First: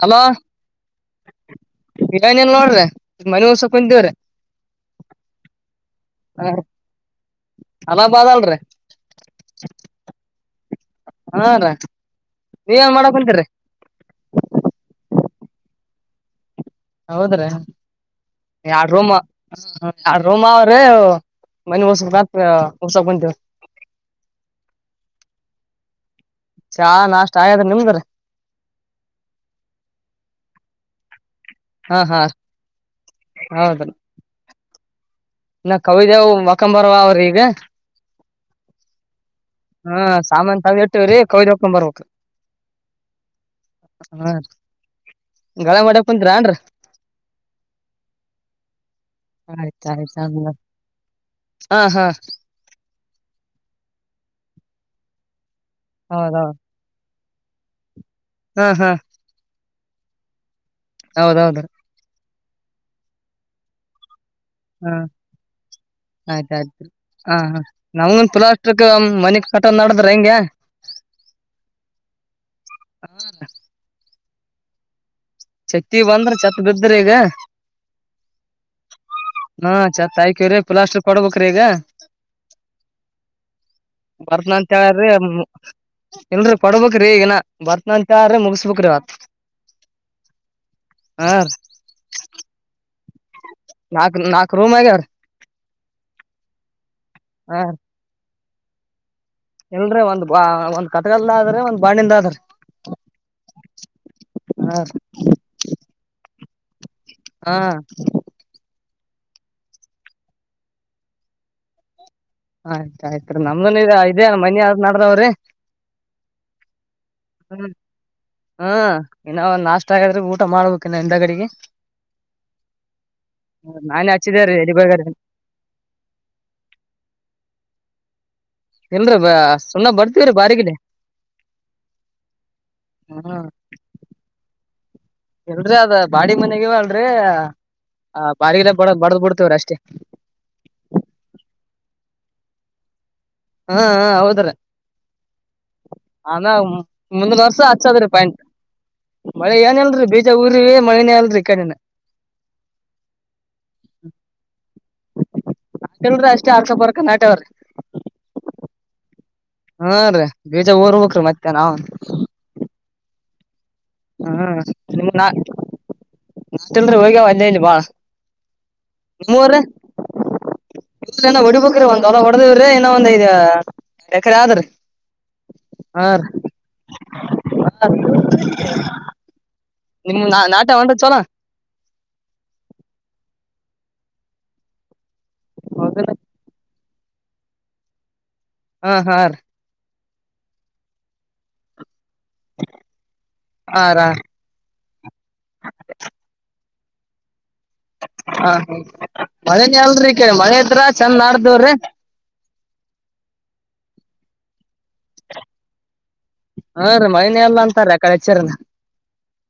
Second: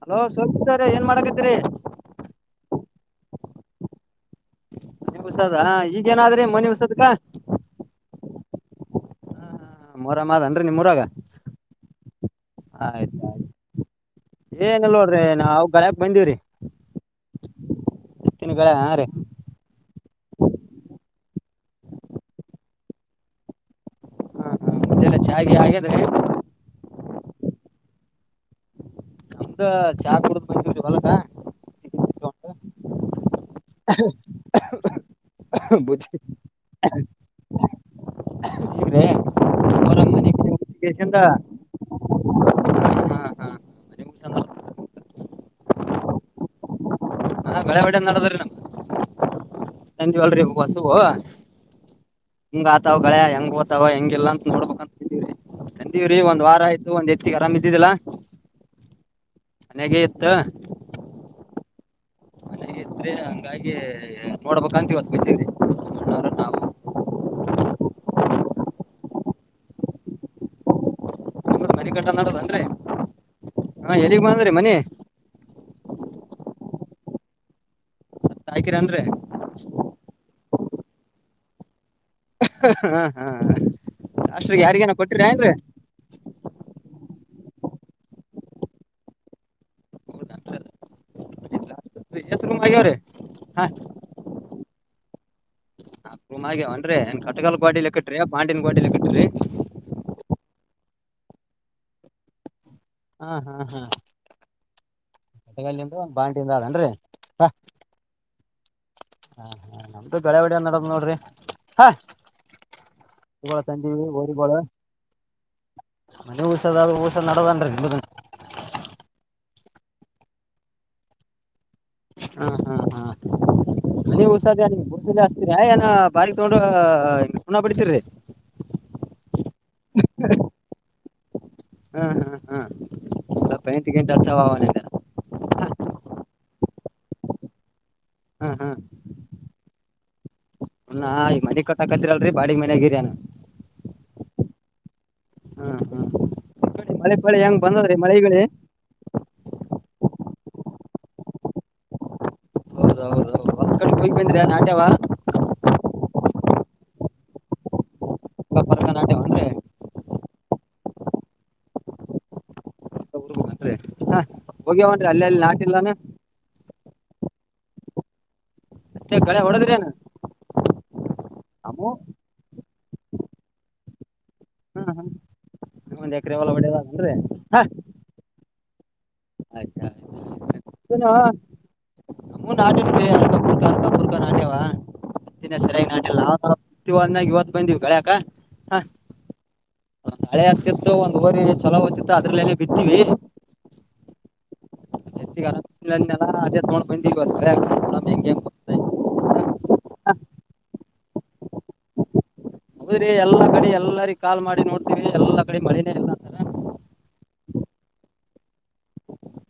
Hello hello ಸೋಮ್ರ ಏನ್ ಮಾಡಕಿದರಿ ಮನೆಸ ಕುೇವ್ರ ಮನೆ ಉಸದ ಈಗೇನಾದ್ರಿ ಮನೆಿ ಉಸದ್ಕ್ಕ ಬಲ್ೀ ಮೊರಮ ಅದನ್್ರರಿ ನಿಮ್ಮರಾಗ ನೀವ ಏನ್ ಮಾಡಕ್ ಆಯ್ತು ಆಯ್ತು ಕುಂತೀರಿ ಏನಲ್ಲ ನಾವವು ಗಳಕ್ ಬಂದಿವವ್ರೀ ಹೌದ್ರಾ ಹಾ ಯಾರೋ ರೀ ಯ ರೋಮ ಅವ್ರೇ ಮನೆಸ ಉಸ ಬಂತೇ ಮ ಚೆ ಹಾಗೆ ಹಾಗಾದ್ರೆ ಹಾ ನಾಷ್ಟ ಆಯತ್ ನಿಮ್ದ್ರ ನಮ್ದ ಚಾ ಕುಡದ್ ಬ ಹೊಲಕ್ಕ ಹಾ ಹಾ ಹೌದು ಇ ಬುಜ್ಜಿ ಕವಿದೇವ್ ಮಕಂಬರ್ ಅವ್ರಿ ಈಗ ಹಗ್ರೆ ಹ ಸಾಮಂತತ್ ನಾವ್ ಎಟ್ಟು ರ ಕೌದಿ ಹಕೊಂಡ ಬರ್ಬೇಕಕ್ ಹಾ ಹಾ ಹಾ ಮನಿ ಹಾ ಮುಗ್ಸ್ಯಂದ ಗಳ ಮಾಡ್ಯಕ್ ಕುಂತರ ಅನ್ರಿ ಹಾ ಬೆಳೆ ಬಟ ನಡದ್ರೀ ನಮ್ದಗೆ ಆಯ್ತ್ ಸಂಜ ಆಯ್ತ್ ಅಲ್ಿ ಬಸ ಹಾ ಹಾ ಹಂಗ ಆತಾವ ಗಳ ಹೆಂಗ್ ಓತಾವ ಹೆಂಗಿಲ್ಲಂತ ಹಡ್ಕಕ ಪರೆ ತಂದೀವ್ರೀ ಒಂದ ಹೌದೌದ್ ವಾರ ಆಯ್ತು ಒಂದ್ ಎ-. ಆರಾಮ್ ಇದ್ದಿದ್ದಲ್ಲಾ. ಹಾ ಹಾ. ಮನಗೆ ಇತ್ತ. ಹೌದೌದು. ದ್ರೆ ಹಾಗಂಗಾಗಿ. ನೋಡಬೇಕ ಹಾ ಅಂತೀವತ್ತು ಬಿತೀವಿ ನಾ. ಆಯ್ತ್ ಆಯ್ತ್ರಿ ಹಾ ನಮಂದ ತುಲಾ ಅಷ್ಟ್ರಕ್ಕ ಮನಕ್ ಕಟ ನದ್ರ ಹೆಂಗಗೆ. ಮರನಿಗಟ್ಟ ನಡದನ್ರಿ ಹ ಎಲ್ಲಿಗ್. [unintelligible] ಮನೆ ಚತಿ ಬಂದ್ರ ಛತ್ ಬಿದ್ದ್ರಿ ಈಗ. ಕಾಯಕಿರಿ ಅಂದ್ರೆ. ಹಾ ಚ ತಾಯ ಕ್ರ. ಪ್ಲಾಸ್ಟರ್ ಕೊಡ್ಬೇಕ್ರೀ ಈಗ. ಹಾ ಹಾ ಲಾಸ್ಟಿಗ್ ಬರ್ತ್ನಂತ ಯಾರಿಗನ ಹೇಳ್ರಿ ಕೊಟ್ಟಿರ ಏನ್ರಿ ಇಲ್ರರಿ ಪಡ್ಬೇಕ. ಈಗನ ಬರ್ತನಾನ್ಟ ಮುಗಿಸಬೇಕುಕ್್ರೀತ್ ಹ. ರೆ. ನಾಲ್ಕು ನಾಲ್. ಕೋಮಗಾರ. ಹ್ ಅನ್್ರ ಏನ್ ಕಟಕಾಲ್ ಪಾಡಿಲಿಲೆಕ್ಕಟ್ರ. ಪಾಂಡಿನ ಗೋಡಲಿ ಬಿಟ್ಟ್ರಿ. ಕತಗಲ್ದ ಆದ್ರೆ ಒಂದ ಬಾಣಿಂದ ಆದ್ರೆ. ಹ್ಮ ಹಾ ಹಾ. ಹಾ. ಬೆಟಗಲ್ಲಿಿಂದ ಬಾಂಟಿಯಿಂದ ಅದೇನ್ರರಿ. ಹಾ. ಹಾ ಹಾ ನಮ್ದು ಬೆಳಾವಡಿಯ ನಡ್ದ್ ನೋಡ್ರಿ ಹಾ. ಆಯ್ತ ಆಯ್ತ್ ರೀ ನಮ್ದನ್ ತಂದೀವಿ ಇದೇ ಗೋರಿಗಳು ಮನ್ಿ ಯಾರ ನ್ದಾವ್ರೀ. ಮನಿ ಉಸದ ಉಸ ನಡದನ್ರಿ ಹ್ಮ್ ನಿಮ್ದ ಇನ್ನ ಒಂದ್ ನಾಷ್ಟ ಆಗಾದ್ರೆ ಊಟ ಮಾಡ್ಬೇಕ ಇನ್ನ ಹಿಂದ ಗಡಿಗೆ. ಹಾ ಹಾ ಹಾ. ನೀ ಹಚ್ಚಿದೇರಿ ಉಸಾದ ಎಲಿಬ್ಯಾಗರಿ ಹತತಿರ ಏನ ಬಾರಿ ತಗೊಂಡ ಪುಣ ಬಿಡ್ತಿರಿರಿ. ಇಲ್ರಿೀ ಬಾ ಸುಮಮ್ಮ ಬರ್ತೀವ್ರಿ ಬಾರಿಗಡ. ಹಾ ಹಾ ಹಾ ಸ್ವಲ್ಪ ಎಂಟಿಗೆಂಟ ಅರ್ಸ ಅವ ಅವಲ್ಲ. ಎಲ್ರಿ ಅದ ಬಾಡಿ ಮನೆಗವ ಅಲ್ರರಿ ಆ ಹಾ ಹಾ ಬಾರಿಿಗೆಲ್ಲ ಬಡ ಬಡ್ದ್ ಬಿಡ್ತೇವ್ರ ಅಷ್ಟೇ. ಹಾ ಈ ಮನೆಗ್ ಕೊಟ್ಟ ಹಾಕತ್ತಿರಲ್ರಿ ಬಾಗ್ ಮನೆಯಾಗಗಿಯಾನನು. ಹಾ ಹಾ ಹೌದ್ರ. ಹಾ ಹಾ ನಾ ಈ ಕಡೆ ಮಳೆ ಮುಂದ್ ಪಳಿ ವರ್ಷ ಹೆಂಗ್ ಬಂದದ್ರಿ ಹಚ್ಚದ್ರೀ ಪ್ಯಾಂಟ್. ಮಳಿಗಿಳಿ ಮಳೆ ಏನ ಅಲ್ರರಿ ಬೇಜ ಊರಿ ಮಳನೇ ಅಲ್ರರಿ ಕಣಿನ ಗ್ ಬಂದಿರಾ ನಾಟ್ಯ ಅಲ್ರ ಅಷ್ಟೇ ಆರ್ಸಪರ್ ಕನಾಟವ್ರೀ ಪರ್ಕ ನಾಟ್ಯವನ್ರಿ ಹಾ ರೀ ಬೀಜ ಹುರಬೇಕ್ರಿ ಮತ್ತೆ ನಾವು ಹೋಗ್ಯವನ್ ಅಲ್ಲೇ ಅಲ್ಲಿ ನಾಟಿಲ್ಲಾನ ಮತ್ತಲ್ರಿ ಹೋಗ್ಯಾವ ಅಂದೇನ್ ಬಾ ಮತ್ತೆ ಗಳೆ ಹೊಡದ್ರೇನ ಇ್ರನ ಹೊಡಿಬೇಕ್ರೀ ಅಮೋ ಒಂದ್ ಹೊಲ ಹೊಡೆದೇವ್ರಿ ಇನ್ನ ಒಂದಐದ ಎಕರೆ ಆದ್ರಿ ಹಾ ಹಾ ಹಾ ಒಂದ್ ರೀ ಎಕರೆ ಒಲ ಒಡೆಯೋದಾಗ ಅಂದ್ರೆ ನಿಮ್ ನಾ ನಾಟ್ಯಾವನ್ರಿ ನು ಚೊಲೋ ಹನ್ ಆ ಅ ದಿನ ಸರಿಯಾಗಿ ನಾಟಲ್ಲ ಇವ್ಗ್ ಇವತ್ತು ಬಂದೀವಿ ಕಳ್ಯಾಕ ಹಾ ಹಾ ರಿ ಹಳೆ ಆಗ್ತಿತ್ತು ಒಂದ್ವರಿ ಚಲೋ ಹೋ್ಿತ್ತು ಅದ್ರಲ್ಲನೆ ಬಿತ್ತೀವಿ ಆರಾ ನನ್ನೆಲ್ಲ ಅ ತ ಮಾಡೋ ಬಂದಿ ಹಾ ಹೌ ಮಳೇನ ಅಲ್ರಿೀ ಕ ಮಳೆತ್ರ್ರ ಚಂದ ನಾಟಡ್ತಿದ್ದೀರಿ ಹೌದ್ರಿ ಎಲ್ಲಾ ಕಡೆ ಎಲ್ಲಾರಿ ಕಾಲ್ ಮಾಡಿ ನೋಡ್ ಎಲ್ಲಾ ಕಡೆ ಮಳನೇ ಎಲ್ಲ ಅಂತಾರ ಮನ ಎಲ್ಲ ಅಂತಾರೆ ಅಡೆಚ್ಚರನ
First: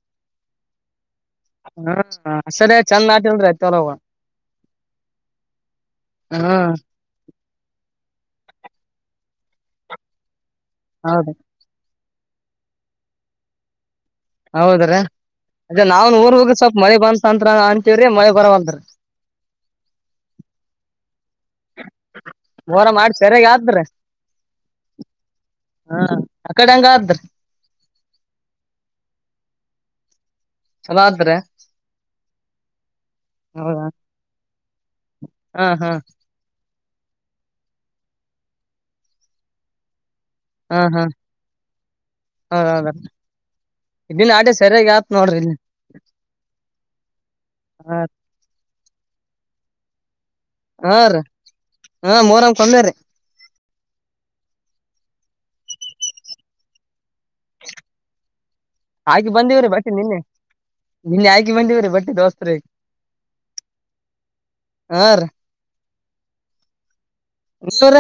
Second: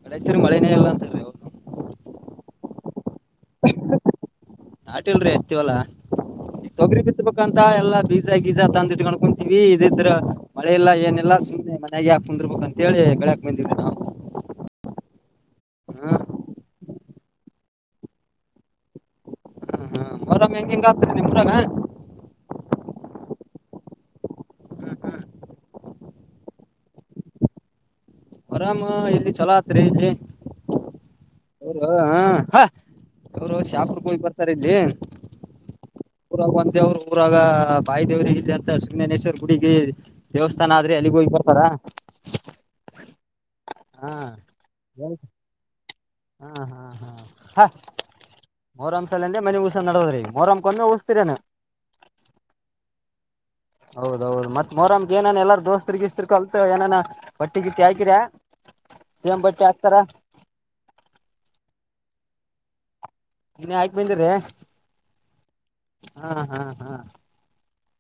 ಮಳೇಶ್ವರಿ ಮಳೆನೇ ಇಲ್ಲ ಅಂತ ಹದು ಹಾ ಅ ಸರಿ ಚಂದ ಆಟಲ್ರಿ ಆಐತ ಎಲ್ಲ ಹೋಗ ನಾಟ ಇಲ್ರರಿ ಅತ್ತವಲ್ಲಾ ಹ್ಮ್ ತಗ್ರಿ ಬಿ ಬ ಂತ ಎಲ್ಲಾ ಬೀಜ ಗೀಜ ತಂದಿಟ್ಕೊಂಡ್ಕೊಂತವಿ ಇದಿದ್ರ ಮಳೆಲ್ಲ ಹೌದು ಏನೆಲ್ಲ ಸ ನಗೆ ಯಾಕೆ ಕುಂದಿರ್ಬೇಕು ಅಂತ ಹೇಳಿ ಬೆಳ್ಯಾಕಕ್ ಬಂದಿದ್ವಿ ನಾವು ಹೌದ್ರೀ ಅದೇ ನಾವನ್ ಹ್ಮ್ ಊರ್ ಹೋಗಿ ಸ್ವಲ್ಪ ಮಳೆ ಬಂದಂತ್ರ ಅಂತೀವ್ರಿ ಮಳೆ ಬರಂತೀ ಮರಾಮ ಹೆಂಗ ಹೆಂಗ ಆಗ್ತರಿ ನಿ ಮೂರಾಮ ವೋರ ಮಾಡಿ ಸರಗ ಆದಾದ್ರ ಹಾ ಆ ಕಡೆ ಹಂಗ ಆದ್ರಿ ಆರಾಮ ಇಲ್ಲಿ ಚಲೋ ಆತ್ರಿ ಇಲ್ಲಿ ಚಲೋ ಆದ್ರಿ ಅವರು ಹ ಅವರು ಹೌದಾ ಶಾಪುರ್ ಹೋಗ್ ಬರ್ತಾರೆ ಹಾ ಹಾ [unintelligible] ದೇವ್ರು ಊರಾಗ ಬಾಯ ದೇವ್ರ ಇ ಅಂತ ಸುಮನೇಶ್ವರ್ ಗುಡಿಗೆ ದೇವಸ್ಥಾನ ಹಾ ಆದ್ರೆ ಹಾ ಅಲ್ಲಿಗೋೋಗ್ ಬರ್ತಾರ ಹಾ ಇನ್ ಆಡಿ ಸರಿಯಾಗಿ ಹಾ ಆತ್ ನೋಡ್ರಿ ಇಲ್ಲಿ ಹಾ ಮೂರಂಸಲಲ್ಲಂದ ಮನೆಗಊಸ ನಡೋದ್ರಿ ಹ ರ ಹಾ ಮರ ಕೊಂದ್ರ ಹೌದ ಮತ್ ಮೋರಮ್ಗ ಏನ ಎಾರಾರ್ ದೋಸ್ತರಿರಿಗೆ ಇಸ್ರ್ ಕಲ್ತ್ ಏನ ಒಟ್ಟಿಗಿಟ್ಟ ಹಾಕಿರ ಹಾಕಿ ಸೇಮ್ ಬಟ್ಟಿ ಬಂದಿವ್ರೀ ಬಟ್ಿ ಹಾಕ್ತಾರ ನಿನ್ನೆ ನಿನ್ನೆ ಆಾ್ಕಿ ಬಂದವ್ರೀ ಬಟ್ಟಿ ದೋಸ್ ರ ಇನ್ನ ಆಯ್ಕ್ ಬಂದಿ್ರ ಹ್ಮ್ ರೀ ಹಾ್ ಹ್ಮ್ ಷೋರ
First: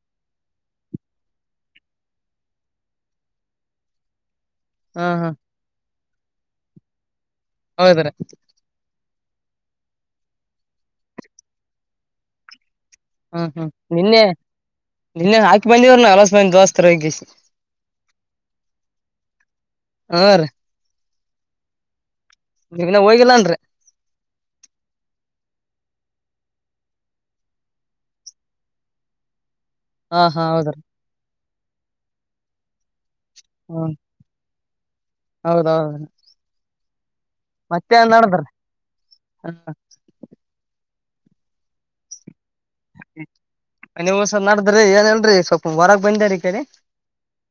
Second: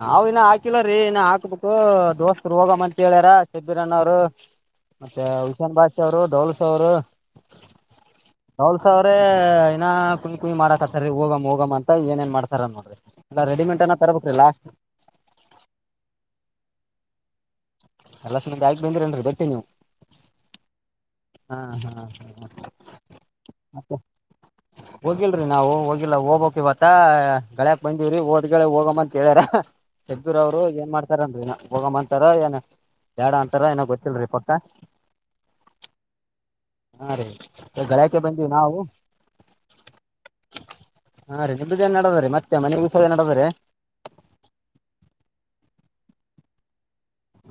ನಾವವು ಇನ್ನ ಹಾಕಿಲ್ಲ ರೀ ಇನ್ನ ಹಾಕ್ಬಿಟ್ಟು ದೋಸ್ತತ್ರು ಹೋಗ್ ಅಂತತ್ ಹೇಳ್ಯಾರ ಚಬ್ಬೀರನವ್ರು ಹಾ ಮತ್ತೆ ಹಾ ಉಶಾನ್ ಬಾಸ್ ಾವರು ಡೋಳ ಸ ಅವರು ಹೌದ್ರ ಅ್ರೆ ಇಏನಾ ಕ ಕುಣ್ ಕುಯಿ ಮಾಡಾಕತಾರಿ ಹೋಗ್ ಹೋಗಮ ಅ ಏ ಏನ್ ಮಾಡ್ತಾರ ನೋ್ರಿ ಹ್ಮ್ ಹ್ಮ್ ನಿನ್ನೆ ನಿನ್ನ ಹಾಕಿ ಬಂದೀವ್ರ ನ ಅಲಸ ಬಂದ ದೋಸ್ತರ ಹೋಗಗ ಎಲ್ಲ ಸ ಆಾಕ್ ಬಂದ್ರನ್ರಿ ಬಟ್ಟಿ ನೀವು ಹಾ ರೀ ಹಾ ಹಾ ಹ ನೀವಿನ್ನ ಹೋಗಿಲ್ಲನ್ರಿ ಮತ್ತೆ ಕಿ ನಾವು ಹೋಗಿಲ್ಲಾ ಹೋಗ್ಬೇಕಕ್ ಇವತ್ತ ಳ್ಯಾಕ್ ಬಂದಿವವ್ರಿ ಹಓದ್ಳ ಹೋಗಮ್ಮ ಅಂತ ಕ್ಯಾರ ಹಾ ಹೆ್ದೂರು ಹಾ ಅವ್ರು ಹೌದ್ರಿ ಏನ್ ಮಾಡ್ತಾರಂದ್ಿನ ಹೋಗಮ್ಮಂತಾರ ಏನ ಎರಡ್ ಅಂತರ ನಾಗ ಗೊತ್ತಿಲ್ರಿ ಕತ್ತು ಹೌದೌದು ಹಾ ರೀ ಗಳ್ಯಾಕೆ ಬಂದೀವಿ ನಾವು ಹಾಂೀ ನಿ ನ್ ನಡದ ರ ಮತ್ತೆ ಮನೆ ಉಸದ ನಡದ್ರಿ ನೀವುಸ ನಾದ್ರಿ ಏನ್ ಹೇಳ್ರಿ ಸ್ವ ಹೊರಾಗ ಬಂದ ರ ಈ ಕಡೆ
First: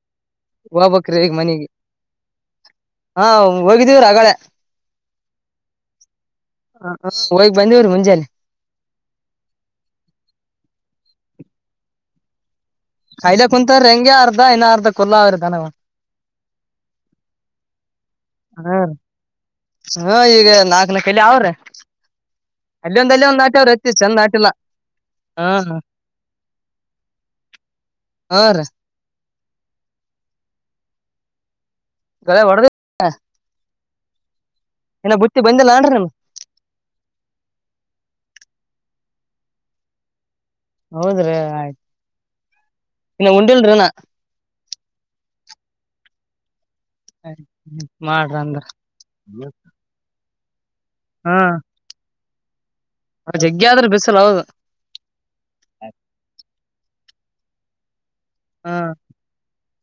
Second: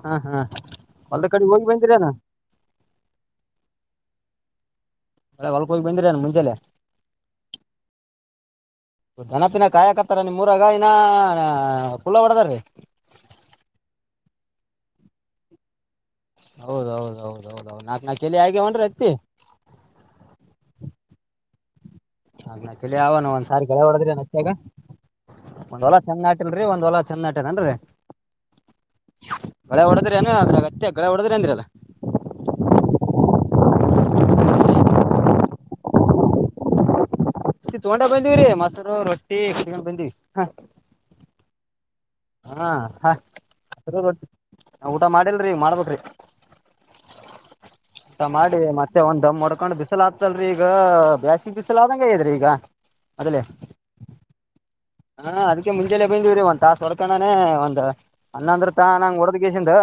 ಹಾ ಹಾ ಹಬಕ್ರೀ ಹೊಲ್ದ ಈೇಗ ಕಡೆ ಹೋಗಿ ಮನೆಗೆ ಬಂದಿರೇನ ಹಾ ಹೋಗಿದೀವ್ರ ಹಗಳ ಹೊಲ್ಕ್ ಹೋಗಿ ಬಂದಿರೇನ ಮುಂಜಾಲೆ ಹೋಗಗ್ ಬಂದವ್ರೀ ಮುಂಜಾಲೆ ದೆನಪಿನ ಕಾಯಾಕತ್ತಾರ ನಿಮ್ ಮೂರಗ ಇನ್ನ ಪುಲ್ಲ ಹೊಡದ್ರೀ ಕಾಯಲೆ ಕುಂತಾರ ಹೆಂಗೆ ಅರ್ಧ ಇನ್ನ ಅರ್ಧ ಕುಲಾದವರನ ಹೌದು ಹೌದು ಹೌದು ಹೌದು ನಾಲ್ಕ ಅದಾವರಿ ಅದಾವ ಈಗ ನಾಲ್ಕ ನಾ ಕರಿಲಾ ಅವರನಾ ನಾಲ್ಕ ನಾಲ್ಕ ಅವನು ಒಂದ್ಸಾರಿ ಗಳೆ ಹೊಡದ್ರಿ ಚಂದ್ ನಾಟಿಲ್ಲ ಒಮ್ಮೆರ ಹಾ ಒಂದು ಹೊಲ ಚೆನ ಹಾಕ್ಲಿರಿ ಒಂದು ಹೊಲ ಚಂದ ಹಾಕೇನಿನ್ರೀ ಹಾ ರೀ ಗಳೆ ಹೊಡದಿರಿ ಏನ ಅದರ ಅತ್ಯನಕ ಗಳೇ ಹೊಡೆದಿರೆನರಿ ಅದನ್ನ ಗಳೇ ಹೊಡದ ಲಾ ಇನ್ನ ಬುತ್ತಿ ಬಂದಿಲ್ಲಳರಿ ಮತ್ತ ದೊಡ ಬಂದಿದೆ ಬಂದಿರಿ ಮೊಸರು ರೊಟ್ಟಿ ಕಟ್ಕೊಂಡು ಬಂದಿವಿ ಹಾ ಹೌದ್ರಿ ಆಯ್ತ ಹಾ ಹ ಕಟಕ್ ರೊಟ್ಟಿ ನಾ ಊಟ ಮಾಡಿಲ್ರರಿ ಮಾಡ್ಬೇಕರಿ ಊಟ ಮಾಡ್ರಿ ಮಾಡಿ ಅಂದ್ರ ಮತ್ತೆ ಒಂದು ದಮ್ ಒಡ್ಕೊಂಡು ಬಿಸಲಾತ ಇತ್ತಲ್ರೀ ಈಗ ಬ್ಯಾಸಿಗಿ ಬಿಸಲಾದಂಗ ಆಗೇದ್ರಿ ಗಾ ಜಗ ಆದರೇ ಬಿಸಿಲು ಹೌದು ಹಾ ಅದಕ್ಕೆ ಮುಂಜೆಲೆ ಬಂದ್ವಿರಿ ಒಂದು ತಾಸ ವ ಹರ್ಕೊಂಡ್ ಹೋಗ್ಲಾ ಒಂದು ಅಲ್ಲಂದರ ಹಾ ತಾ ನಂಗ ಹೊಡದಗೇಶಿಂದ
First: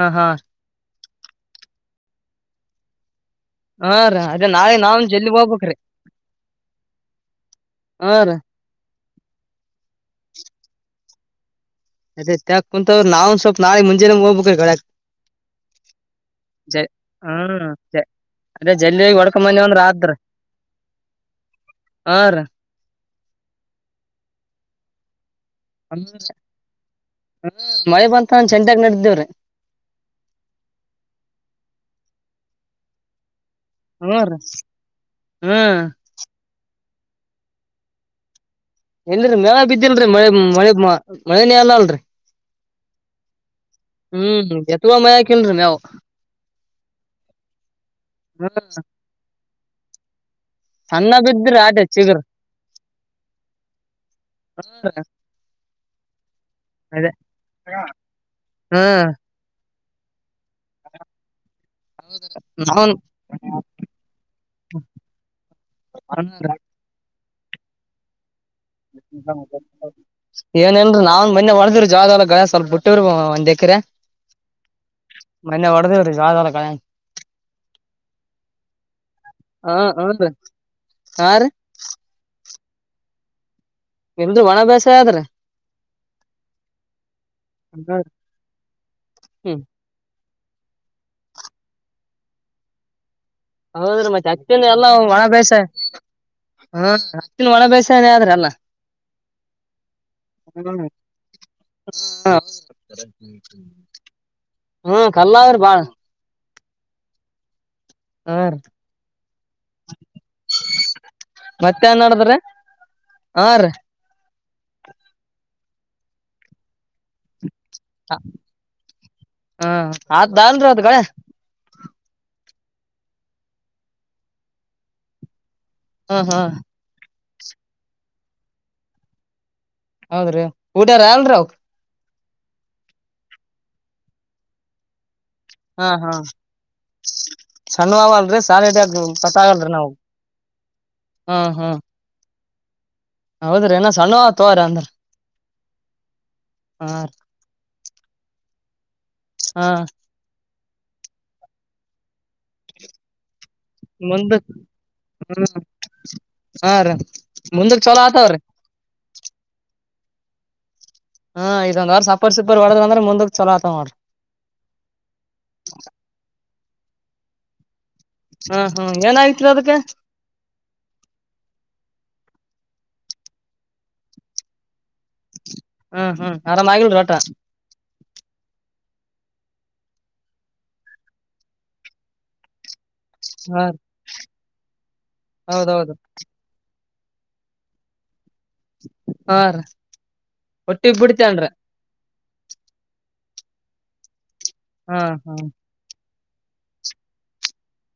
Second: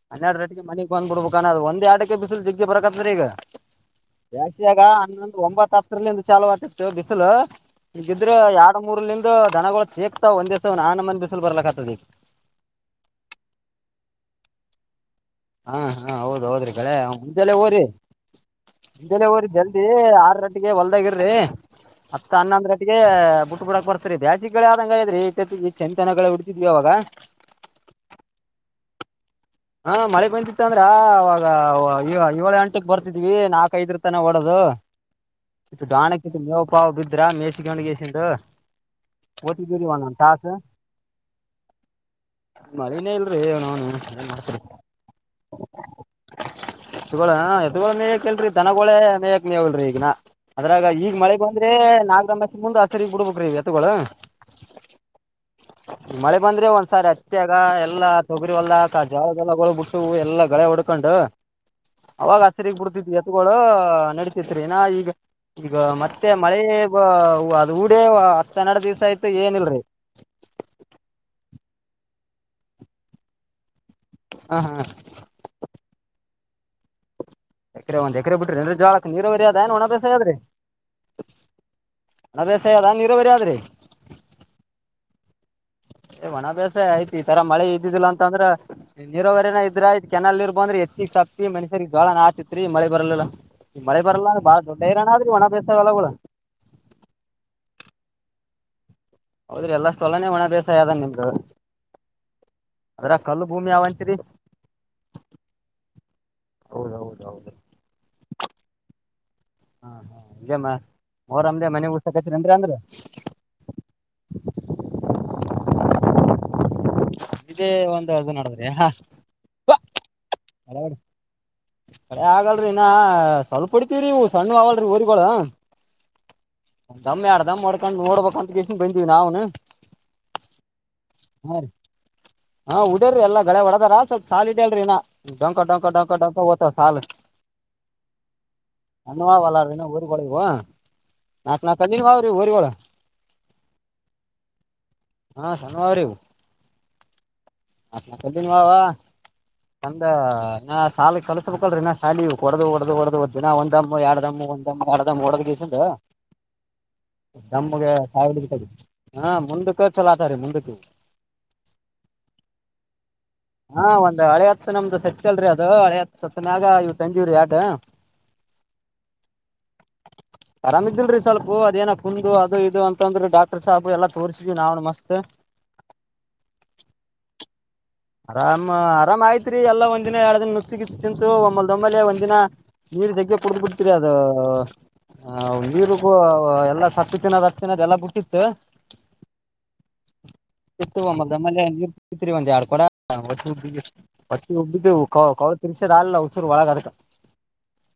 ಹಾ ಹಾ ಹನ್ನೆರಡು ಗಂಟೆ ಮನಿ ಬಂದ ಬಿಡಬೇಕು ಅಣ್ಣ ಅದ ಒಂದು ಆಟಕ ಬಿಸಿಲು ಜಿಗ್ಗ ಬರಾಕತ್ತೈತಿ ಈಗ ಹಾ ರೀ ಅದೇ ನಾಳೆ ಬ್ಯಾಸಗ್ಯಾಗ ನಾವ್ ಜಲ್ದಿ ಹನ್ನೊಂದು ಒಂಬತ್ತ ಹೋಗ್ಬೇಕ್ರಿ ಹತ್ತರ ನಿಂದ ಚಲೋ ಆಕೆತೋ ಬಿಸಿಲು ಹಿಂಗ ಹಾ ಬಿದರ ರೀ ಯಾರ ದೂ ದನಗಳು ತೇಕ್ತಾವ ಒಂದೇ ಸವನ ಆ ನಮನಿ ಬಿಸಿಲು ಬರಲಾಕತೆತ ಅದೇ ತೆಳಗ ಕುಂತವರ ನಾವು ಸ್ವಲ್ಪ್ ನಾಳೆ ಮುಂಜಾನೆ ಹೋಗಬೇಕು ಗಾಳಗ ಹಾ ಹಾ ಹೌದ ಹೌದ್ರಿ ಗಳೆ ಮುಂಜೆಲ್ಲೆ ಹ್ಮ್ ಹೋಗರಿ ಜ ಅದೇ ಜಲ್ದಿ ಹೋಗಿ ಮುಂಜೆಲ್ಲ ಹೊಡ್ಕೊಂಡ್ ಹೋಗರಿ ಬಂದೇವಂದ್ರ ಜಲದಿ ಆದ್ರ ಆರ ಗಂಟೆಗೆ ಹೊಲದಾಗ ಇರಿ ಹಾ ಹತ್ತ ರೀ ಹನ್ನೊಂದ ಗಂಟೆಗೆ ಬುಟ್ಟ ಬುಡಾಕ್ ಬರ್ತರಿ ಬ್ಯಾಸಿಗೆಳೆ ಆದಂಗ ಆಗಿದ್ರೆ [inaudible] ಹ ಮಳೆ ಬಂತಂದ್ರ ಚೆಂಡಾಗ ನಡ ಇದವರಿ ಹಾ ಮಳೆ ಬಂತಿತ್ತು ಅಂದ್ರ ಅವವಾಗ ಏಳು ಎಂಟಕ್ಕ ಬರ್ತಿದ್ವಿ ನಾಲ್ಕ ಹ್ಮ ಐದರ್ತಾನ ರೀ ಹೊಡೆದು ಹ್ಮ್ ಇತ್ತು ಗಾಣಕ ಇ ಮೇವ ಅಪ್ಪಾವು ಹೋಗಿದ್ರ ಮೇಸ ಗಾನಾಗೆಸಿಂದ್ ಇಲ್ಲಿ ನೆರಳು ಬಿದ್ದಿಲ್ರಿ ಮಳೆ ಮಳೆ ಮಳೆನೇ ಅಲ್ಲ ಅಲ್ರರಿ ಮಳೆನೇ ಇಲ್ರರಿ ಅಣ್ಣ [inaudible] ಹು ಹಳೆದ ಮಾಡ ಹ್ಮ ಎಥುವ ಮಯಾಕಲ್ರಿೀ ನೀವು ಇಗ ಅ ಮೇಯಕ್ಲ್ರಿ ದನಗಳೇ ಮೇಯಕ್ ಮೇಲ್ರಿ ಈಗನ ಅದ್ರಾಗ ಈಗ ಸಣ್ಣ ಮಳೆ ಬಿದ್ರಿ ಬಂದ್ರೆ ಆಟೆ ಚಿಗರ್ ನಾಲ್ಕಮಷ ಮುಂದ ಹತ್ತರಿ ಬಿಡ್ಬೇಕಕ್್ರೀತ ಮಳೆ ಬಂದ್ರೆ ಒಂದ್ಸಾರಿ ಅದೇ ಅತ್ತೆ ಆಗ ಎಲ್ಲಾ ತೊಗರಿ ಒಲ್ಲ ಹ್ಮ್ ಬಿಟ್ಟು ಎಲ್ಲ ಗಳೆ ಹೊಡ್ಕೊಂಡ್ ಅವಾಗ ಹಸಗ್ ನಾವನ್ ಬಿಡ್ತ ಎತ್ಗಳು ನಡತಿತ್ರಿ ನ ಈಗ ಈಗ ಮತ್ತೆ ಮಳೆ ಅದೂ ಏನೇನ್ೀ ನಾವನ್ ಮನ್ನ ಮಾಡ್ದ ್ರ ಜಾವ ಸ್ವಲ್ಪ ಬಿಟ್ಟರು ಒಂದ ಎಕ್ರೆ ಹ ಹಾ ಮನ್ನ ಒಡದ ಹೊ ರೀ ಯ [unintelligible] ಕ ಎಕರೆ ಒಂದ್ ಎಕರೆ ಬಿಟ್ರಿ ಅ ಜಾಳ ನೀರೋಗರಿ ಅದ ಹ ಏನ್ ಒಣ ಬೇಸ ಹನ್ರಿ ಅದ್ರಿ ಹಾ ರೀ ಒ ಬ ಅದ ನೀರ ಬರಿ ಆದ್ರಿ ನಿಮ್ದು ಬಾಳಭ್ಯಸ ಆದ್ರೆ ಮಣ ಬೆಸ ಆಯ ಈ ತರ ಮಳೆ ಇದ್ದಿದಿಲ್ಲ ಅಂತಂದ್ರೆ ಹ್ಮ್ ನೀರಾವರಿನ ಇದ್ರ ಆಯ್ತು ಕೆನಲ್ ಇರ್ಬಂದ್ರೆ ಹೆಚ್ಚಿಗೆ ಸಕ್ತಿ ಮನುಷಗ್ ಜೋಳನ್ ಆಾತಿತ್ೀ ಮಳೆ ಬರಲಿಲ್ಲಾ ಹೌದ್ರೀ ಮತ್ತೆ ಹತ್ತಿನ ಎಲ್ಲ ಒಳ ಒಣ ಬೇಸ ಬೇಸಾಯ ಹೊಲಗಳ ಹ ಅತ್ತಿನ ಒಳ ಬೇಸನ ಆದ್ರ ಅಲ್ಲ ಹೌದ್ರಿ ಎಲ್ಲಷ್ಟು ಒಲನೆ ಒಣ ಬೇಸ ಯದ ನಿಮ್ದು ಅದ್ರಾಗ ಕಲ್ಲು ಭೂಮಿ ಅವಂತಿರಿ ಹ್ಮ ಕಲ್ಲಾವ್ರ ಬಾ ಹ ಹೌದೌದೌದು ಆ ಹಾ ಹಾ ಈ ಅವರಮ್ದ ಮತ್ತೇನ್ ಮನೆಗಊಸಕಚ್ಚರಿ ನಡದ್ರಿ ಅಂದ್ರ ಅಂದ್ರ ಹಾ ರೀ ಇದೇ ಒಂದ್ ಅರ್ಧ ನೋಡದ್ರಿ ದಾಂದ್ರ ಅದ ಕಡೆ ಕಡೆ ಆಗಲ್ರರಿ ಇನ್ನ ಸ್ವಲ್ಪ ಹೊಡ್ತಿೀವ್ರರಿ ಸಣ್ಣ ಆಗಲ್ರರಿ ಊರಿಗಗಳು ಹಾ ಹಾ ದಮ್ಮ್್ಯಾಡ್ ದಮ್ ಮಾಡ್ಕೊಂಡು ನೋಡಬೇಕ ಅಂತ ಗ ಎಷ್ಟ ಬಂದೀವಿ ನಾ್ನು ಹೌದ್ರಿ ಊಟಾರ ಅಲ್ರೀ ಅವ ಹಾ ಉಡ್ಯ್ರರಿ ಎಲ್ಲಾ ಗಗಳೆ ಹೊಡದಾರ ಸ್ವಲ್ಪ ಸಾಲ ಇಡ್ ಅಲ್ರರಿ ಇನಾ ಡಂಕ ಡಂ ಡಕ ಡಂಕ ಒತ್ತ ಸ್ಣ ಆಲ್ರಿ ಸಾಲಿಡಗ ಸಣ್ಣವ ಅವಲ್ಲ ಪತ್ತಾಗಲ್ರಿ ಇನ್ನ ನಾವು ಊರಿಗಳು ಹ್ಮ್ ಹ್ಮ್ ರಿಗಳ ಹೌದ್ರಿ ಏನ ಸಣ್ಣ ತೋರಿ ಅಂದ್ರ ಹಾ ಸಣ್ಣವ ಅವ್ರಿ ಇವು ಹಾ ವ ವ ಹಾ ಒಂದ ಹಾ ಸಾಲ ಕ ಲ್ರಿ ನಾ ಶಾಲಿ ಕೊಡ ಒಡ ಒಡದ ದಿನ ಒಂದಮ್ಮು ಎರಡ ದಮ್ಮು ಮುಂದಕ್ ಒಂದ್ಮ್ಮ ಎರಡ ದಮ್ಮು ಡದ ಹ್ಮ್ ಗೀಸಂದು ಹಾ ರೀ ಮುಂದಕ್ ದಮ್ಮಗೆ ಚಲೋ ಆತವ್ರಿ ಕಾಯಿ ಹಾ ಮುಂದಕ್ಕೆ ಚಲೋ ಆಗತಾವರಿ ಮುಂದಕ್ಕೆ ಹ್ಮ ಇದೊಂದ್ ವರ್ಷ ಸಪ್ಪರ್ ಸಪ್ಪರ್ ಹೊಡದ ಅಂದ್ರೆ ಮುಂದಕ್ ಚಲೋ ಆತ ಹಾ ನೋಡ್ರಿ ಒಂದ್ ಸತ್ ನಾಗ ಇವ ತಂಜೂರಿ ಆಟ ಹ್ಮ್ ಹ್ಮ್ ಏನಾಗಿತ್ರಿ ಅದಕ್ಕೆ ಆರಾಮ ಇದಿಲ್ರಿ ಸ್ವಲ್ಪ ಅದೇನ ಕುಂದು ಅದು ಇ ಇದು ಅಂತಂದ್ರೆ ಡಾಕ್ಟರ್ ಸಾಪು ಎಲ್ಲ ತೋರಿಸಿದ್ವಿ ನಾವವುನು ಮಸ್ತ್ ಹ್ಮ್ ಹ್ಮ್ ಆರಾಮ್ ಆಗಲ ವಟ ಆರಾಮ್ ಆರಾಮ ಆಯತ್ರಿ ಎಲ್ಲಾ ಒಂದದಿನ ಎರಡ್ ದಿನ ನುಚ್ ಕಿಚ್ಚ ತಿಂತು ಒಮ್ಮಲ್ ಒಂಬಲೆ ಒಂದದಿನ ನೀರು ತಗ್ಗೆ ಕುಡ್ದ ಹಾ ಬಿಡ್ತೀರಿ ಅದು ಹೌದೌದು ನೀರಿಗೂ ಎಲ್ಲಾ ಸ ಜಾಪುಟ್ಟಿ [unintelligible] ಹಾ ರೀ ಒಟ್ಟು ಇ ಬಿಡ್ತೇನ್ರ ಇರಿ ಒಂದು ಯಡ ಕೋಡಾ ಹಾ ಬಿ ಪಟ್ಟಿ ಹಾ ಹಾ ಹಬ್ಬಿದ್ದುಳ ತಿನ್ಸರ್ ಅಲ್ಲ ನ ಸ ಅಳಾಗ ಅಕ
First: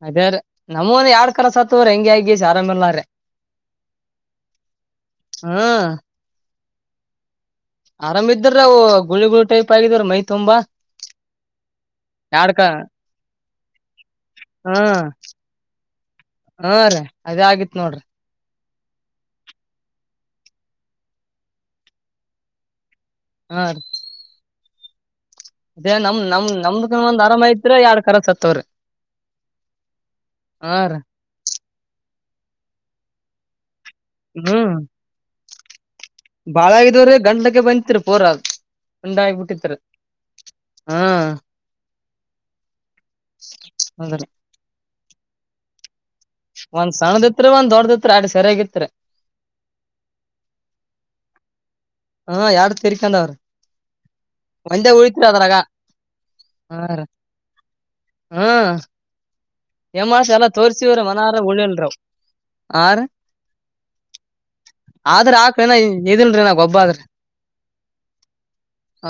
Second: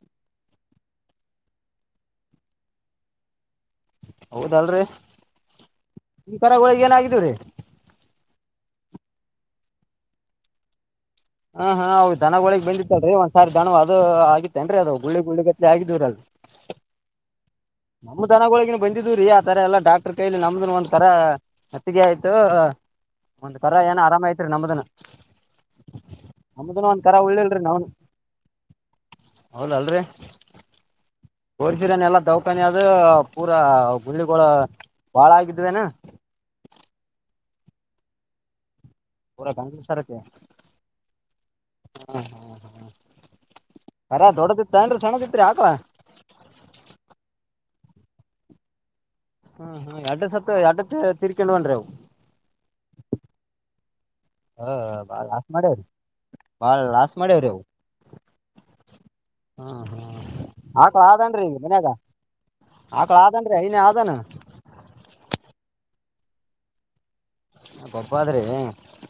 ಅದೇರ ನಮ ಯರಡ್ ಕರಾ ಸತ್ತೂರಿ ಹೆಂಗಗೆ ಆಗ ಆರಾಮಲ್ಲಾರ ಹೌದಲ್ರಿ ಹ್ಮ್ ನಿ ಕರ ಏನಾಗಿದರಿ ಆರಾಮ್ ಇದ್ದ್ರ ಅವು ಗುಳಿ ಗುಳಿ ಟೈಪ್ ಆಗಿದ್ರ ಮೈ ತುಂಬಾ ಹಾ ಹಾ ಅವ ಯಾಡ್ಕ ದನಗಳಗ್ ಬಂದಿತ್ತಲ್ರಿ ಒಂದ್ಸಾರಿ ದನ ಅದು ಆಗಿತ್ತೇನ್ರರಿ ಹಾ ಅದ ಗುಳ್ಳಿಗ್ ಗುಳ್ಳಿಗತ್ ಆಗಿದವರ ಅಲ್ ಹಾ ರೀ ಅದೇ ಆಗಿತ್ ನೋಡ್ರಿ ನಮ್ಮ ದನಗಳೊಳಗೆ ಬಂದಿದುರೀ ಆ ತರ ಎಲ್ಲಾ ಡಾಕ್ಟರ್ ಕೈಲಿ ನಮ್ದನ್ ಒಂದ ತರ ಹೊತ್ತಿಗೆ ಆಯ್ತು ಒಂದ್ ಹಾ ಕರ ರೀ ಏನ ಆರಾಮ ಐತ್ರಿ ನಮ್ದನ ಅದೇ ನಮ್ ನಮ್ ನಮ್ದನ ಒಂದ್ ಕರ ನಮ್ದಕೊಂದ್ ಆರಾಮ ಉಳ್ಳಿಲ್ರಿ ಐತಿ್ರ ನಾವು ಎರಡ ಕರ ಸತ್ತವ್ರಿ ಹಾ ರ ತೋರಿಸಿರನ್ ಎಲ್ಲಾ ದವಾಖನಿದು ಪೂರಾ ಗುಳ್ಳಿಗೋಳ ಹ್ಮ್ ಬಾಳ ಆಗಿದ್ದದೆವ ಎನಾ ಗಂಟೆಗೆ ಬಂದತ್ರುಬೋರ ಹ ಹ ಹಾ ಹ್ಮ ಹೌದ್ರಿ ಕರಾ ದೊಡ್ಡದಿತ್ತ ಅನ್ ಸೆಣ್ಣದಿ ಆಕಳ ಒಂದ್ ಸಣ್ಣದಿತ್ರಿ ಒಂದ್ ದೊಡ್ಡದಿತ್ ಅಡ್ ಸರಿಯಾಗಿತ್ರಿ ಹ್ಮ್ ಹ್ಮ್ ಅಡ್ ಸ ಅಡ್ಡ ತೀರ್ಕೊಂಡ್ವನ್ ರಿ ಅವು ಹಾ ಯಾರು ತಿಡಿಕಂಡ್ ಅವ್ರ ಹ ಬಾ ಲಾಸ್ ಮಾಡ್ಯ ರೀ ಬಾ ಹಾ ರೀ ಲಾಸ್ ಮಾಡೆವರಿ ಅವು ಹ್ಮ್ ಹ್ಮ್ ಹೆಮಸ ಎಲ್ಲ ತೋರ್ಸಿವ್ರ ಆಕಳ ಮನಾರ ಆದನ್ರಿ ಈಗ ಮನ್ಯಾಗ ಉಳ್ಳಲ್ರಾವ ಆರ ಆಕಳ ಆದನ್ರಿ ಐನೇ ಆದನ್ ಆದ್ರ ಆ ಕಿನ ಇದಿಲ್ರೀ ನಾ ಒಬ್ಬ ಆದ್ರಿ ಕೊಪಾದ್ರಿ ಹ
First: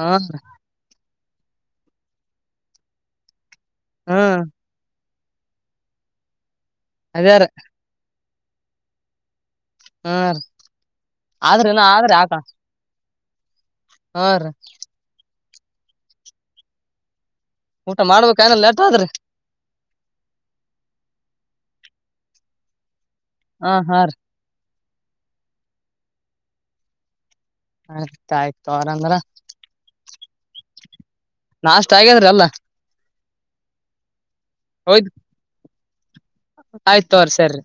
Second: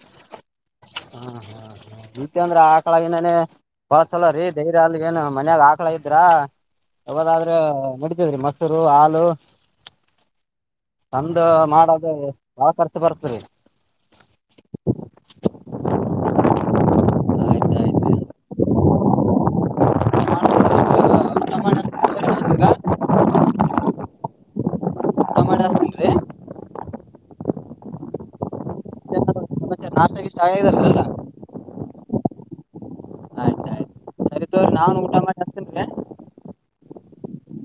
ಹ್ಮ ಹ್ಮ ನಿತ ಅಂದ್ರೆ ಆಕಳ ಗಿನನೆ ಬಾಲ್ ಚಲ ಹ್ಮ್ ರೀ [unintelligible] ಅಲ್ಗೆನ ಮನ್ಯಾಗ ಆಕ್ಲ ಇದ್ರ ಅದೇ ರೀ ಯಾವದಾದ್ರೆ ನಡ [unintelligible] ಮೊಸರು ಹಾಲು ಆ ತಂದು ಮಾಡದ ಭಾಳ ಖರ್ಚ ಬರ್ತರಿ. ಹಾ ರೀ ಊಟ ಮಾಡ್ಬೇಕಾ ಇನ್ ಲೇಟ್ ಆದ್ರೀ? ಹಾ ಹಾ ರಿ ಊಟ ಮಾಡಿ ಹಚ್ತೀನ್ರಿ ಆಯ್ತ ಆಯ್ತು ಅವರಂದ್ರ ಊಟ ಮಾಡಿ ಹಚ್ತೀನ್ರಿ [unintelligible] ನಾಷ್ಟ ಆಗ್ಯಾದ್ರಿ ಎಲ್ಲ. ನಾ ಊಟ ಮಾಡ [unintelligible] ಆಯ್ತ ತೋರಿ ಸರಿ.